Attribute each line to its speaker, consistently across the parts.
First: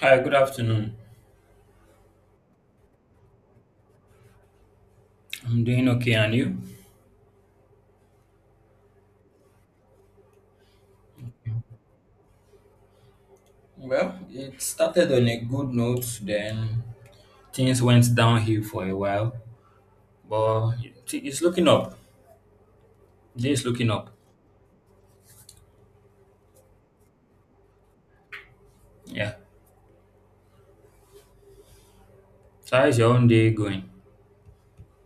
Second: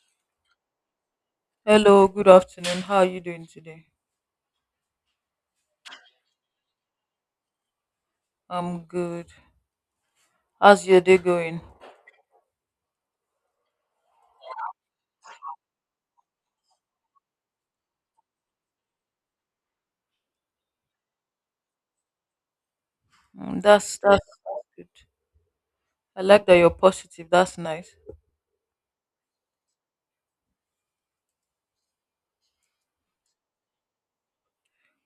Speaker 1: Hi, good afternoon.
Speaker 2: Hello, good afternoon. How are you doing today?
Speaker 1: I'm doing okay, and you?
Speaker 2: I'm good. How's your day going?
Speaker 1: Well, it started on a good note, then things went downhill for a while, but it's looking up. Day
Speaker 2: Mm,
Speaker 1: is looking
Speaker 2: that's
Speaker 1: up.
Speaker 2: that's that's good. I like that you're positive. That's nice.
Speaker 1: Yeah. So how's your own day going?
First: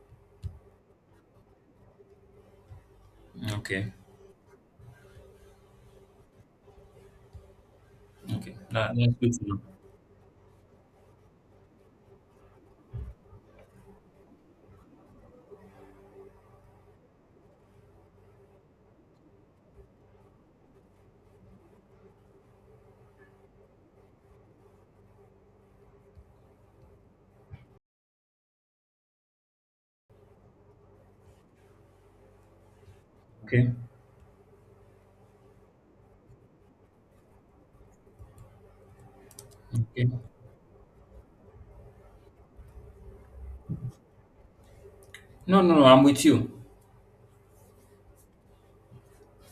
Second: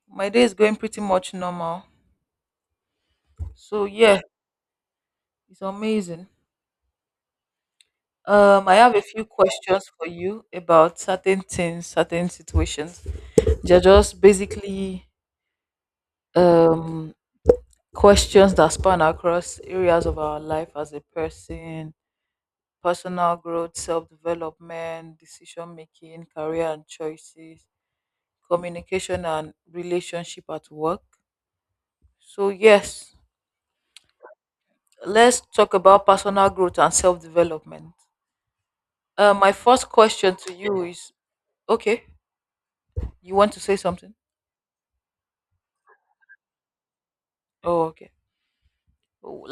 Speaker 2: My day is going pretty much normal. So
Speaker 1: Okay.
Speaker 2: yeah, it's amazing.
Speaker 1: Okay.
Speaker 2: I
Speaker 1: That,
Speaker 2: have a
Speaker 1: that's
Speaker 2: few
Speaker 1: good to know.
Speaker 2: questions for you about certain things, certain situations. They're just basically um questions that span across areas of our life as a person, personal growth, self development, decision making, career and choices, communication and relationship at work. So, yes,
Speaker 1: Okay.
Speaker 2: let's talk about personal growth and self development. My first
Speaker 1: Okay.
Speaker 2: question to you is okay, you want to say something?
Speaker 1: No, no, no. I'm with you.
Speaker 2: Oh, okay.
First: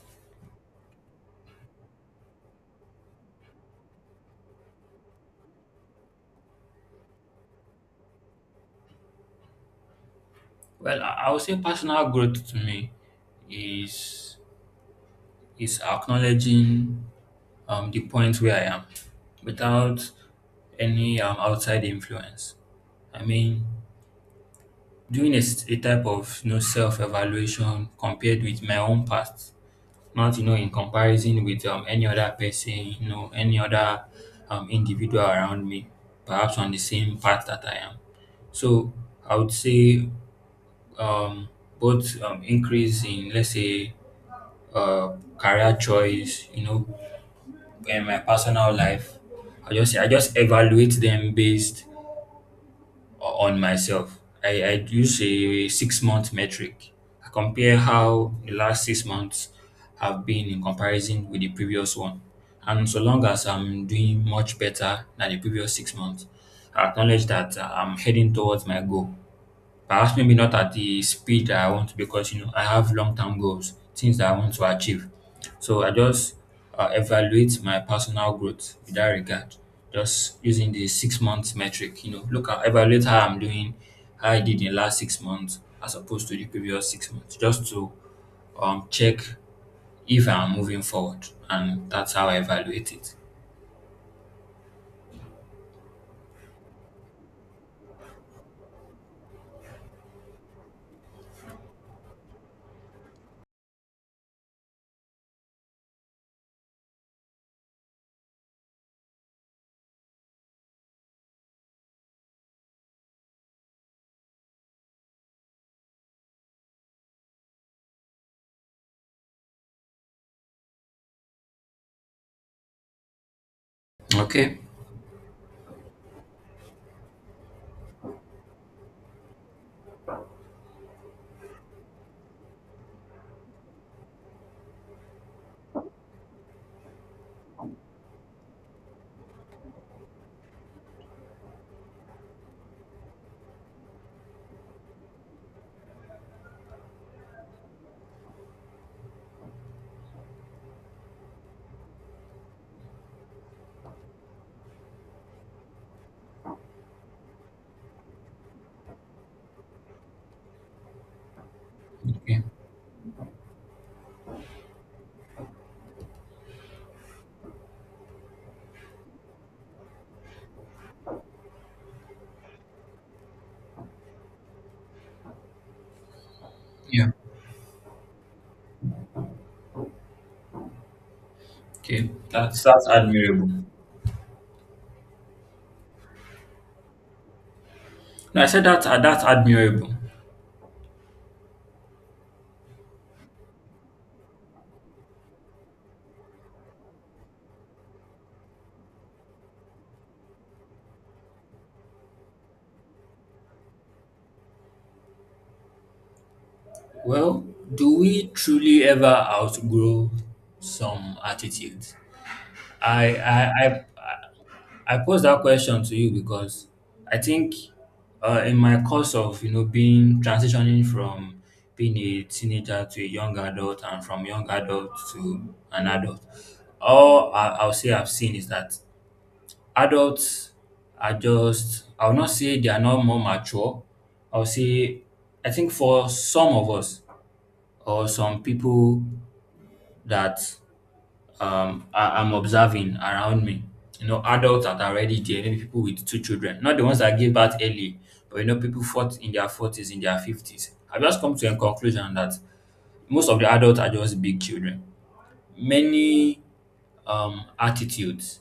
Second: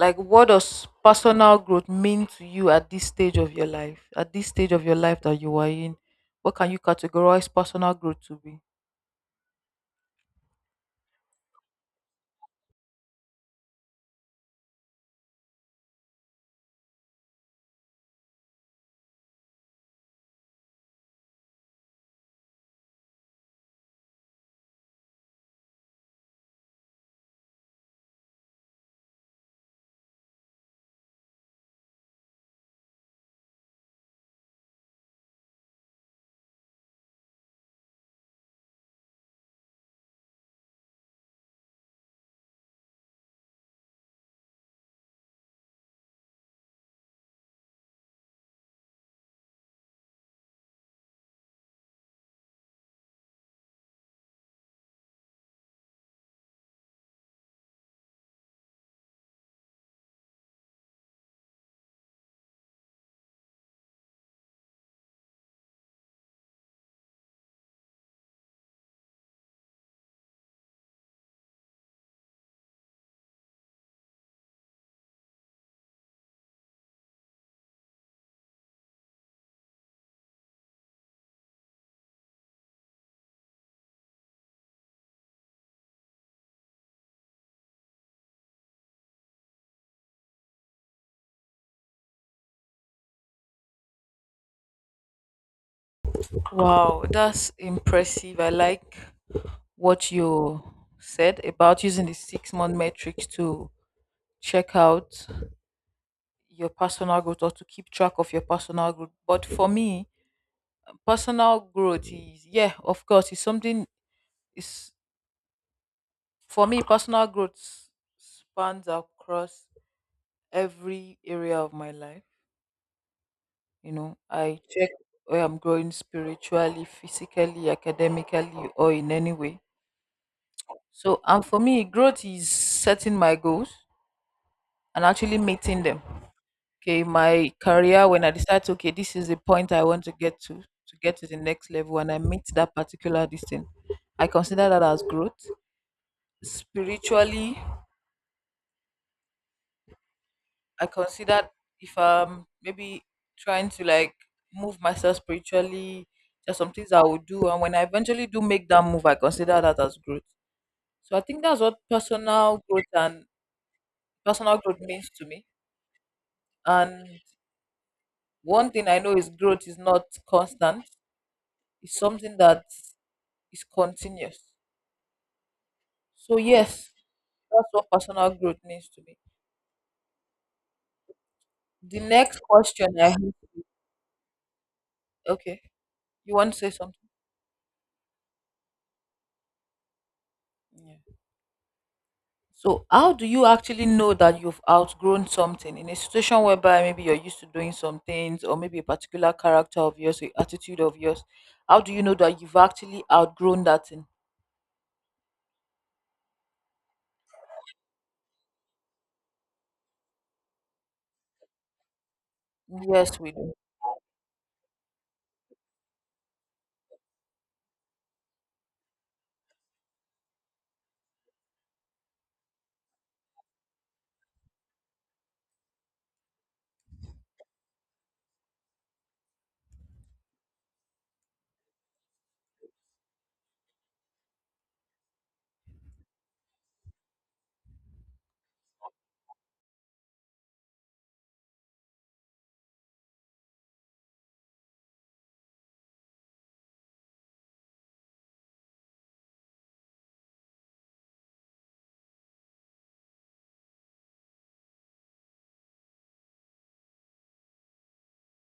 Speaker 2: Like, what does personal growth mean to you at this stage of your life? At this stage of your life that you are in, what can you categorize personal growth to be?
Speaker 1: Well, I would say personal growth to me is is acknowledging the point where I am without any outside influence. I mean, doing a type of self-evaluation, compared with my own past, not in comparison with any other person, any other individual around me, perhaps on the same path that I am. So I would say, um, both increase in, let's say, uh, career choice, in my personal life, I just evaluate them based on myself. I use a 6-month metric. I compare how the last 6 months have been in comparison with the previous one. And so long as I'm doing much better than the previous 6 months, I acknowledge that I'm heading towards my goal. Perhaps maybe not at the speed that I want to, because I have long term goals, things that I want to achieve. So I just evaluate my personal growth in that regard, just using the 6 months metric. You know, look at, evaluate how I'm doing, how I did in last 6 months as opposed to the previous 6 months, just to check if I'm moving forward, and that's how I evaluate it.
Speaker 2: Wow, that's impressive. I like what you said about using the 6-month metrics to check out your personal growth or to keep track of your personal growth. But for me, personal growth is, yeah, of course, it's something, is for me, personal growth spans across every area of my life. You know,
Speaker 1: Okay.
Speaker 2: I check where I'm growing spiritually, physically, academically, or in any way. So, and for me, growth is setting my goals and actually meeting them. Okay, my career, when I decide, okay, this is the point I want to get to get to the next level, and I meet that particular distance, I consider that as growth. Spiritually, I consider, if I'm maybe trying to, like, move myself spiritually, there's some things I would do, and when I eventually do make that move, I consider that as growth. So I think that's what
Speaker 1: Okay.
Speaker 2: personal growth and personal growth means to me. And one thing I know is growth is not constant, it's something that is continuous. So yes,
Speaker 1: Yeah.
Speaker 2: that's what personal growth means to me. The
Speaker 1: Okay.
Speaker 2: next
Speaker 1: That's
Speaker 2: question I have,
Speaker 1: admirable.
Speaker 2: okay, you want to say something?
Speaker 1: No, I said that that's admirable.
Speaker 2: Yeah. So how do you actually know that you've outgrown something in a situation whereby maybe you're used to doing some things or maybe a particular character of yours, a attitude of yours? How do you know that you've actually outgrown that thing?
Speaker 1: Well, do we truly ever outgrow some attitudes? I
Speaker 2: Yes, we do.
Speaker 1: I I I pose that question to you because I think, in my course of being transitioning from being a teenager to a young adult, and from young adult to an adult, all I'll say I've seen is that adults are just, I'll not say they are not more mature. I'll say I think for some of us or some people that, I'm observing around me. You know, adults that are already there, maybe people with two children, not the ones that gave birth early, but you know, people fought in their 40s, in their 50s. I've just come to a conclusion that most of the adults are just big children. Many attitudes,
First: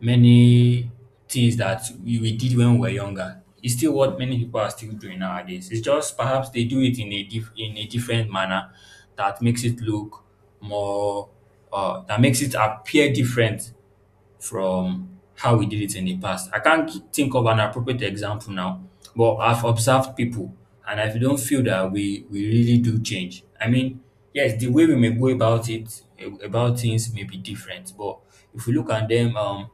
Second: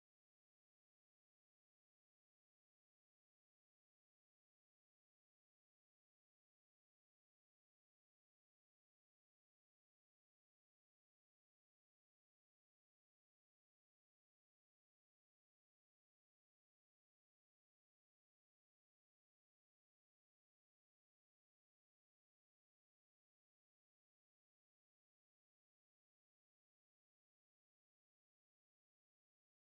Speaker 1: many things that we did when we were younger, it's still what many people are still doing nowadays. It's just perhaps they do it in a in a different manner that makes it look more that makes it appear different from how we did it in the past. I can't think of an appropriate example now, but I've observed people, and I don't feel that we really do change. I mean, yes, the way we may go about things may be different, but if we look at them,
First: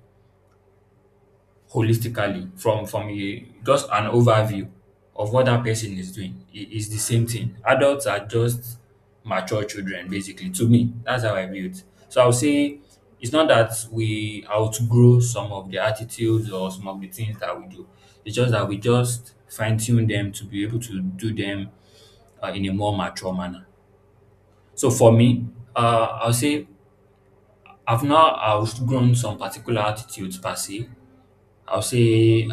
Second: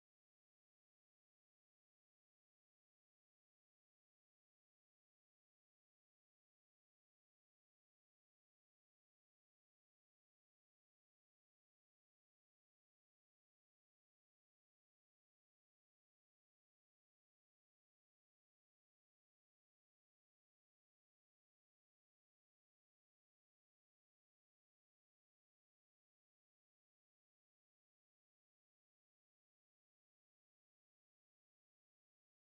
Speaker 1: holistically, from a just an overview of what that person is doing, it is the same thing. Adults are just mature children, basically. To me, that's how I view it. So I'll say it's not that we outgrow some of the attitudes or some of the things that we do. It's just that we just fine-tune them to be able to do them, in a more mature manner. So for me, I'll say I've not outgrown some particular attitudes per se, I'll say,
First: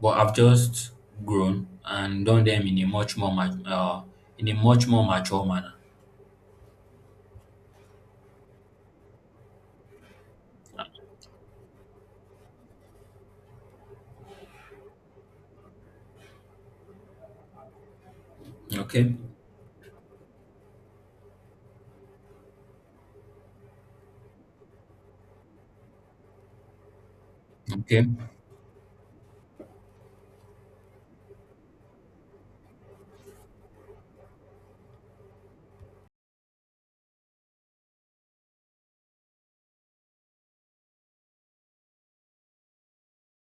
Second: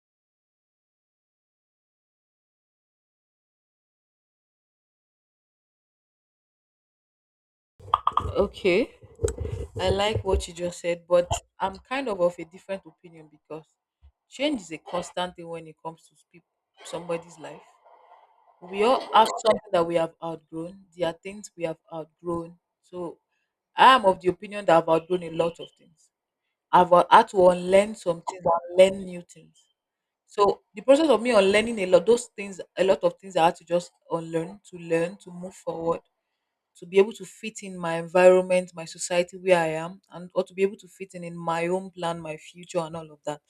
Speaker 1: but I've just grown and done them in a much more, ma- in a much more mature manner.
Speaker 2: Okay. I like what you just said, but I'm kind of a different opinion because change is a constant thing when it comes to somebody's life. We all
Speaker 1: Okay,
Speaker 2: have something that we have outgrown. There are things we have outgrown. So I am of the opinion that I've outgrown a lot of things. I've had to unlearn
Speaker 1: okay.
Speaker 2: some things and learn new things. So the process of me unlearning a lot, those things, a lot of things I had to just unlearn to learn to move forward, to be able to fit in my environment, my society where I am, and or to be able to fit in my own plan, my future, and all of that.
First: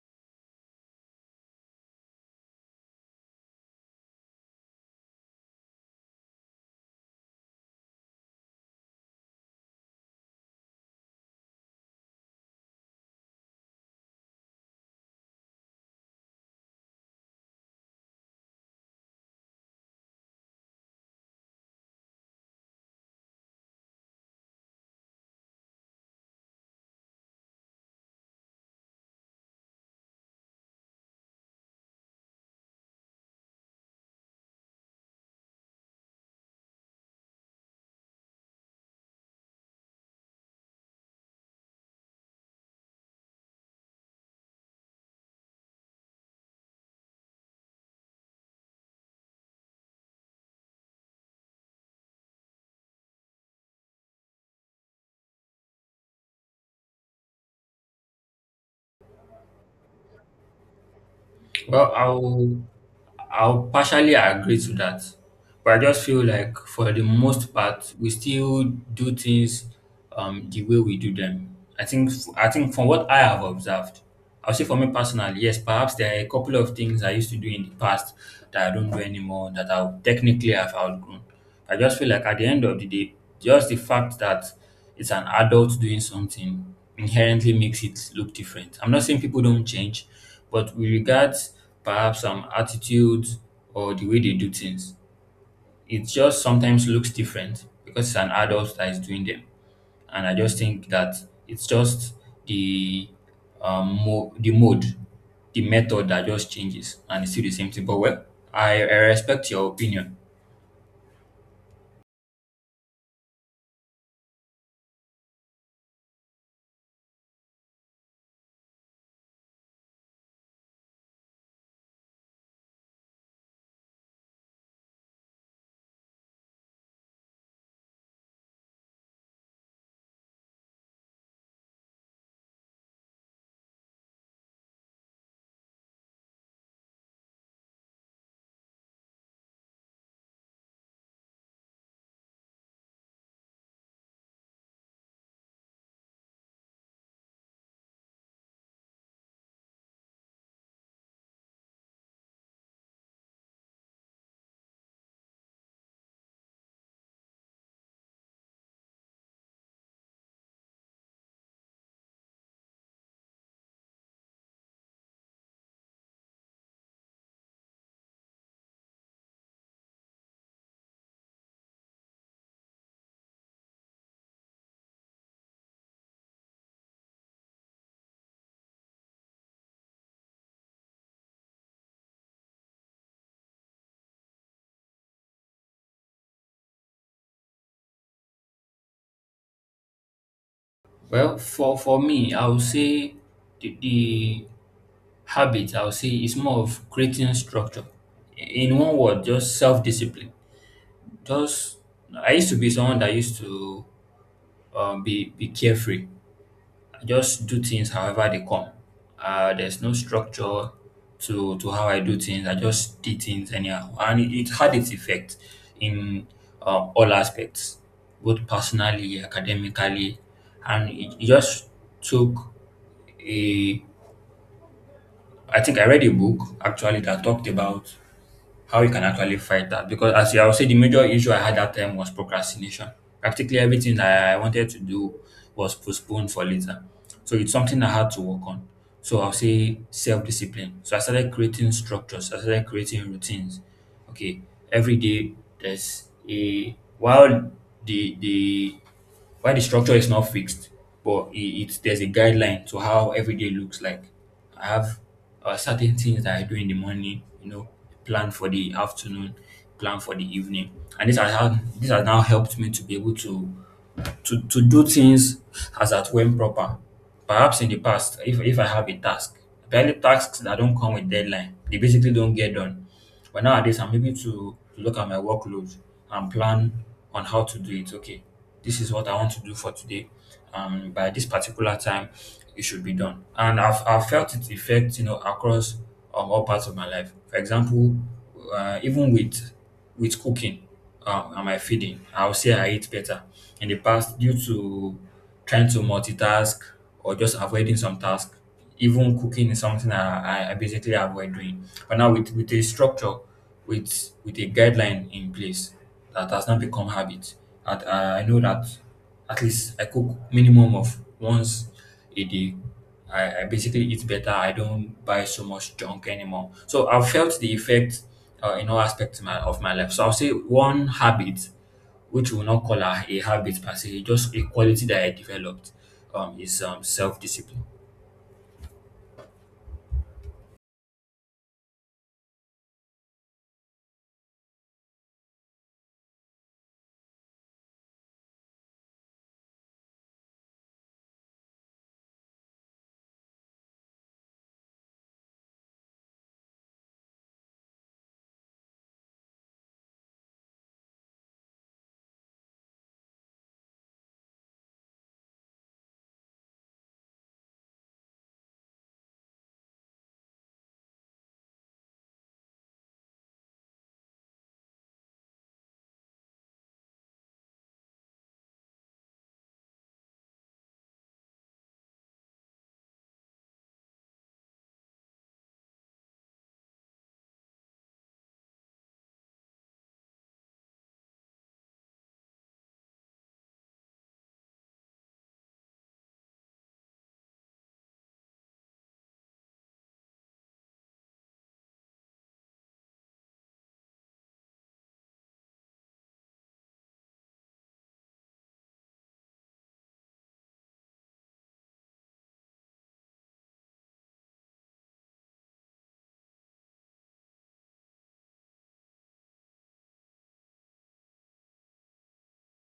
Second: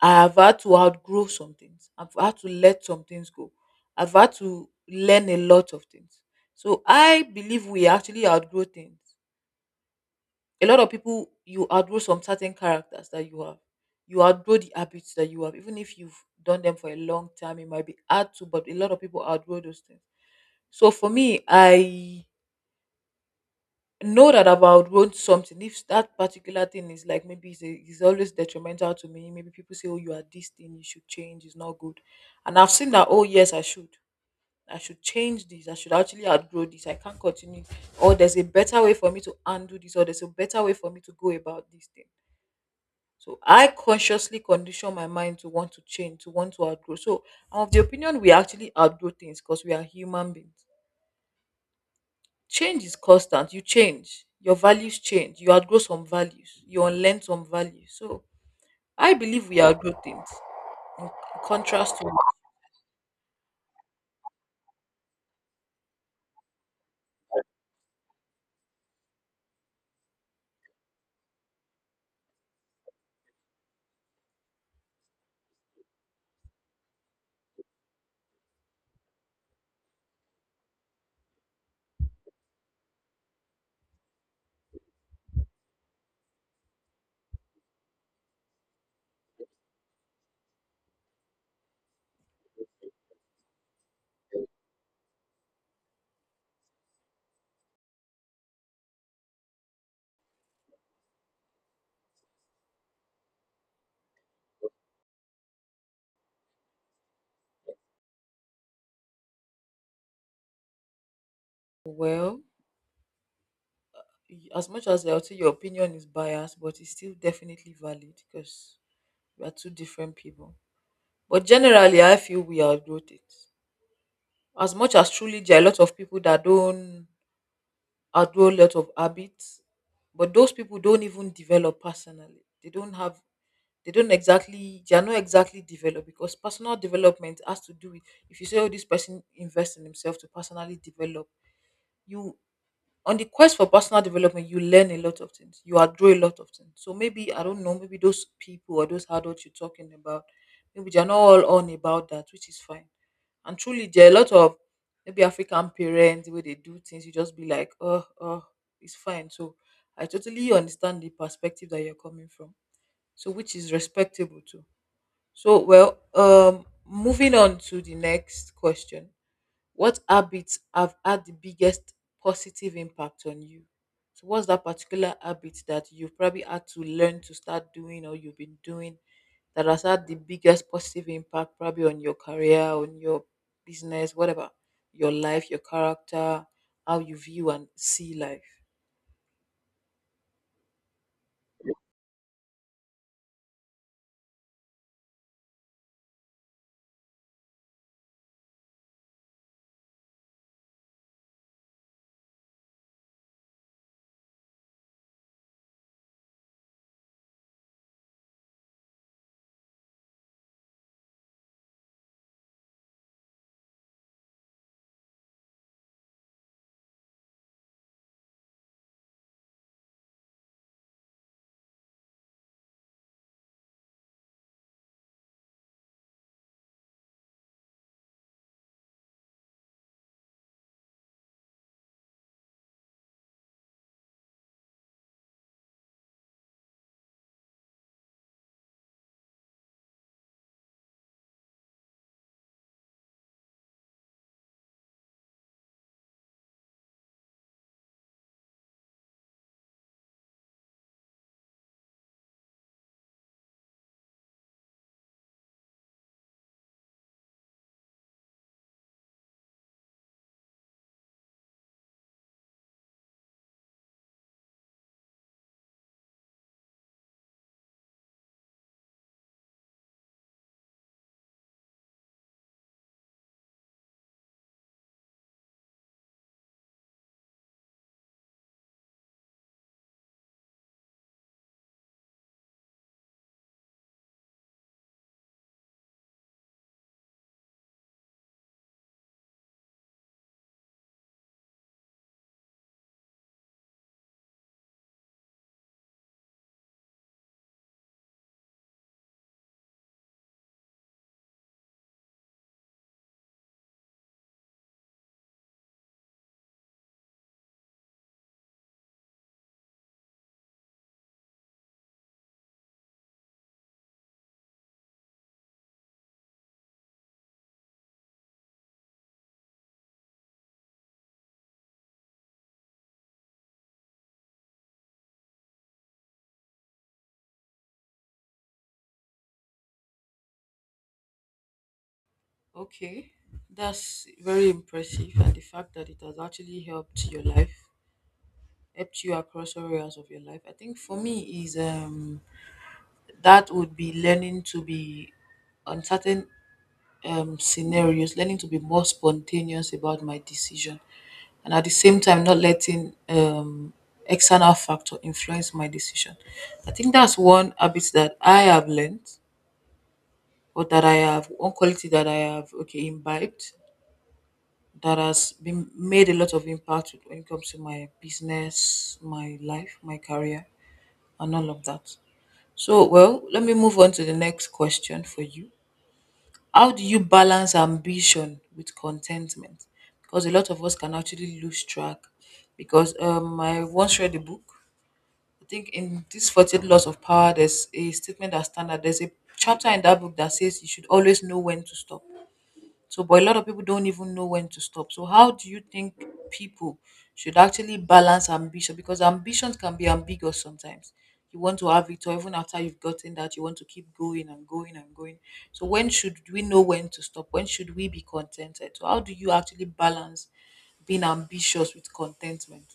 Speaker 2: I have had to outgrow some things. I've had to let some things go. I've had to learn a lot of things. So I believe we actually outgrow things. A lot of people, you outgrow some certain characters that you have. You outgrow the habits that you have, even if you've done them for a long time. It might be hard to, but a lot of people outgrow those things. So for me, I know that about want something, if that particular thing is like, maybe it's always detrimental to me, maybe people say, oh, you are this thing, you should change it's not good, and I've seen that, oh yes, I should change this, I should actually outgrow this, I can't continue, or there's a better way for me to undo this, or there's a better way for me to go about this thing. So I consciously condition my mind to want to change, to want to outgrow. So I'm of the opinion we actually outgrow things, because we are human beings. Change is constant. You change. Your values change. You outgrow some values. You unlearn some values. So I believe we outgrow things. In
Speaker 1: Well,
Speaker 2: contrast to,
Speaker 1: I'll partially agree to that, but I just feel like for the most part, we still do things the way we do them. I think from what I have observed, I'll say for me personally, yes, perhaps there are a couple of things I used to do in the past that I don't do anymore that I technically have outgrown. I just feel like at the end of the day, just the fact that it's an adult doing something inherently makes it look different. I'm not saying people don't change. But we regard perhaps some attitudes or the way they do things. It just sometimes looks different because it's an adult that is doing them. And I just think that it's just the the mode, the method that just changes, and it's still the same thing. But, well, I respect your opinion.
Speaker 2: well, as much as I'll say your opinion is biased, but it's still definitely valid because we are two different people. But generally, I feel we outgrow things. As much as truly there are a lot of people that don't outgrow a lot of habits, but those people don't even develop personally. They don't have, they don't exactly, they are not exactly developed, because personal development has to do with, if you say, oh, this person invests in himself to personally develop, you, on the quest for personal development, you learn a lot of things, you outgrow a lot of things. So maybe, I don't know, maybe those people or those adults you're talking about, maybe they're not all on about that, which is fine. And truly there are a lot of, maybe African parents, the way they do things, you just be like, oh, oh, it's fine. So I totally understand the perspective that you're coming from, so, which is respectable too. So, well, moving on to the next question. What habits have had the biggest positive impact on you? So, what's that particular habit that you've probably had to learn to start doing, or you've been doing, that has had the biggest positive impact probably on your career, on your business, whatever, your life, your character, how you view and see life?
Speaker 1: Well, for me, I would say the habit, I would say, is more of creating structure. In one word, just self discipline. Just, I used to be someone that used to be carefree. I just do things however they come. There's no structure to how I do things. I just did things anyhow, and it had its effect in, all aspects, both personally, academically, and it just took a. I think I read a book actually that talked about how you can actually fight that, because as I would say, the major issue I had that time was procrastination. Practically everything that I wanted to do was postponed for later. So it's something I had to work on. So I'll say self-discipline. So I started creating structures, I started creating routines. Okay, every day there's a while, the why the structure is not fixed, but it there's a guideline to how every day looks like. I have certain things that I do in the morning, you know, plan for the afternoon, plan for the evening, and this has how this has now helped me to be able to do things as at when proper. Perhaps in the past, if I have a task, barely tasks that don't come with deadline, they basically don't get done. But nowadays, I'm able to look at my workload and plan on how to do it. Okay, this is what I want to do for today. By this particular time, it should be done. And I've felt its effect, you know, across all parts of my life. For example, even with cooking, and my feeding, I'll say I eat better in the past due to trying to multitask or just avoiding some tasks. Even cooking is something I basically avoid doing. But now, with a structure, with a guideline in place, that has not become habit, that I know that at least I cook minimum of once a day. I basically eat better. I don't buy so much junk anymore. So I've felt the effect, in all aspects of my life. So I'll say one habit, which we will not call a habit per se, just a quality that I developed, is self discipline.
Speaker 2: Okay, that's very impressive. And the fact that it has actually helped your life, helped you across all areas of your life? I think for me is, that would be learning to be on certain scenarios, learning to be more spontaneous about my decision, and at the same time not letting external factor influence my decision. I think that's one habit that I have learned, or that I have, one quality that I have, okay, imbibed, that has been made a lot of impact when it comes to my business, my life, my career, and all of that. So, well, let me move on to the next question for you. How do you balance ambition with contentment? Because a lot of us can actually lose track. Because I once read a book. I think in this 48 Laws of Power, there's a statement that standard. There's a chapter in that book that says you should always know when to stop, so, but a lot of people don't even know when to stop. So, how do you think people should actually balance ambition? Because ambitions can be ambiguous sometimes. You want to have it, or even after you've gotten that, you want to keep going and going and going. So, when should we know when to stop? When should we be contented? So, how do you actually balance being ambitious with contentment?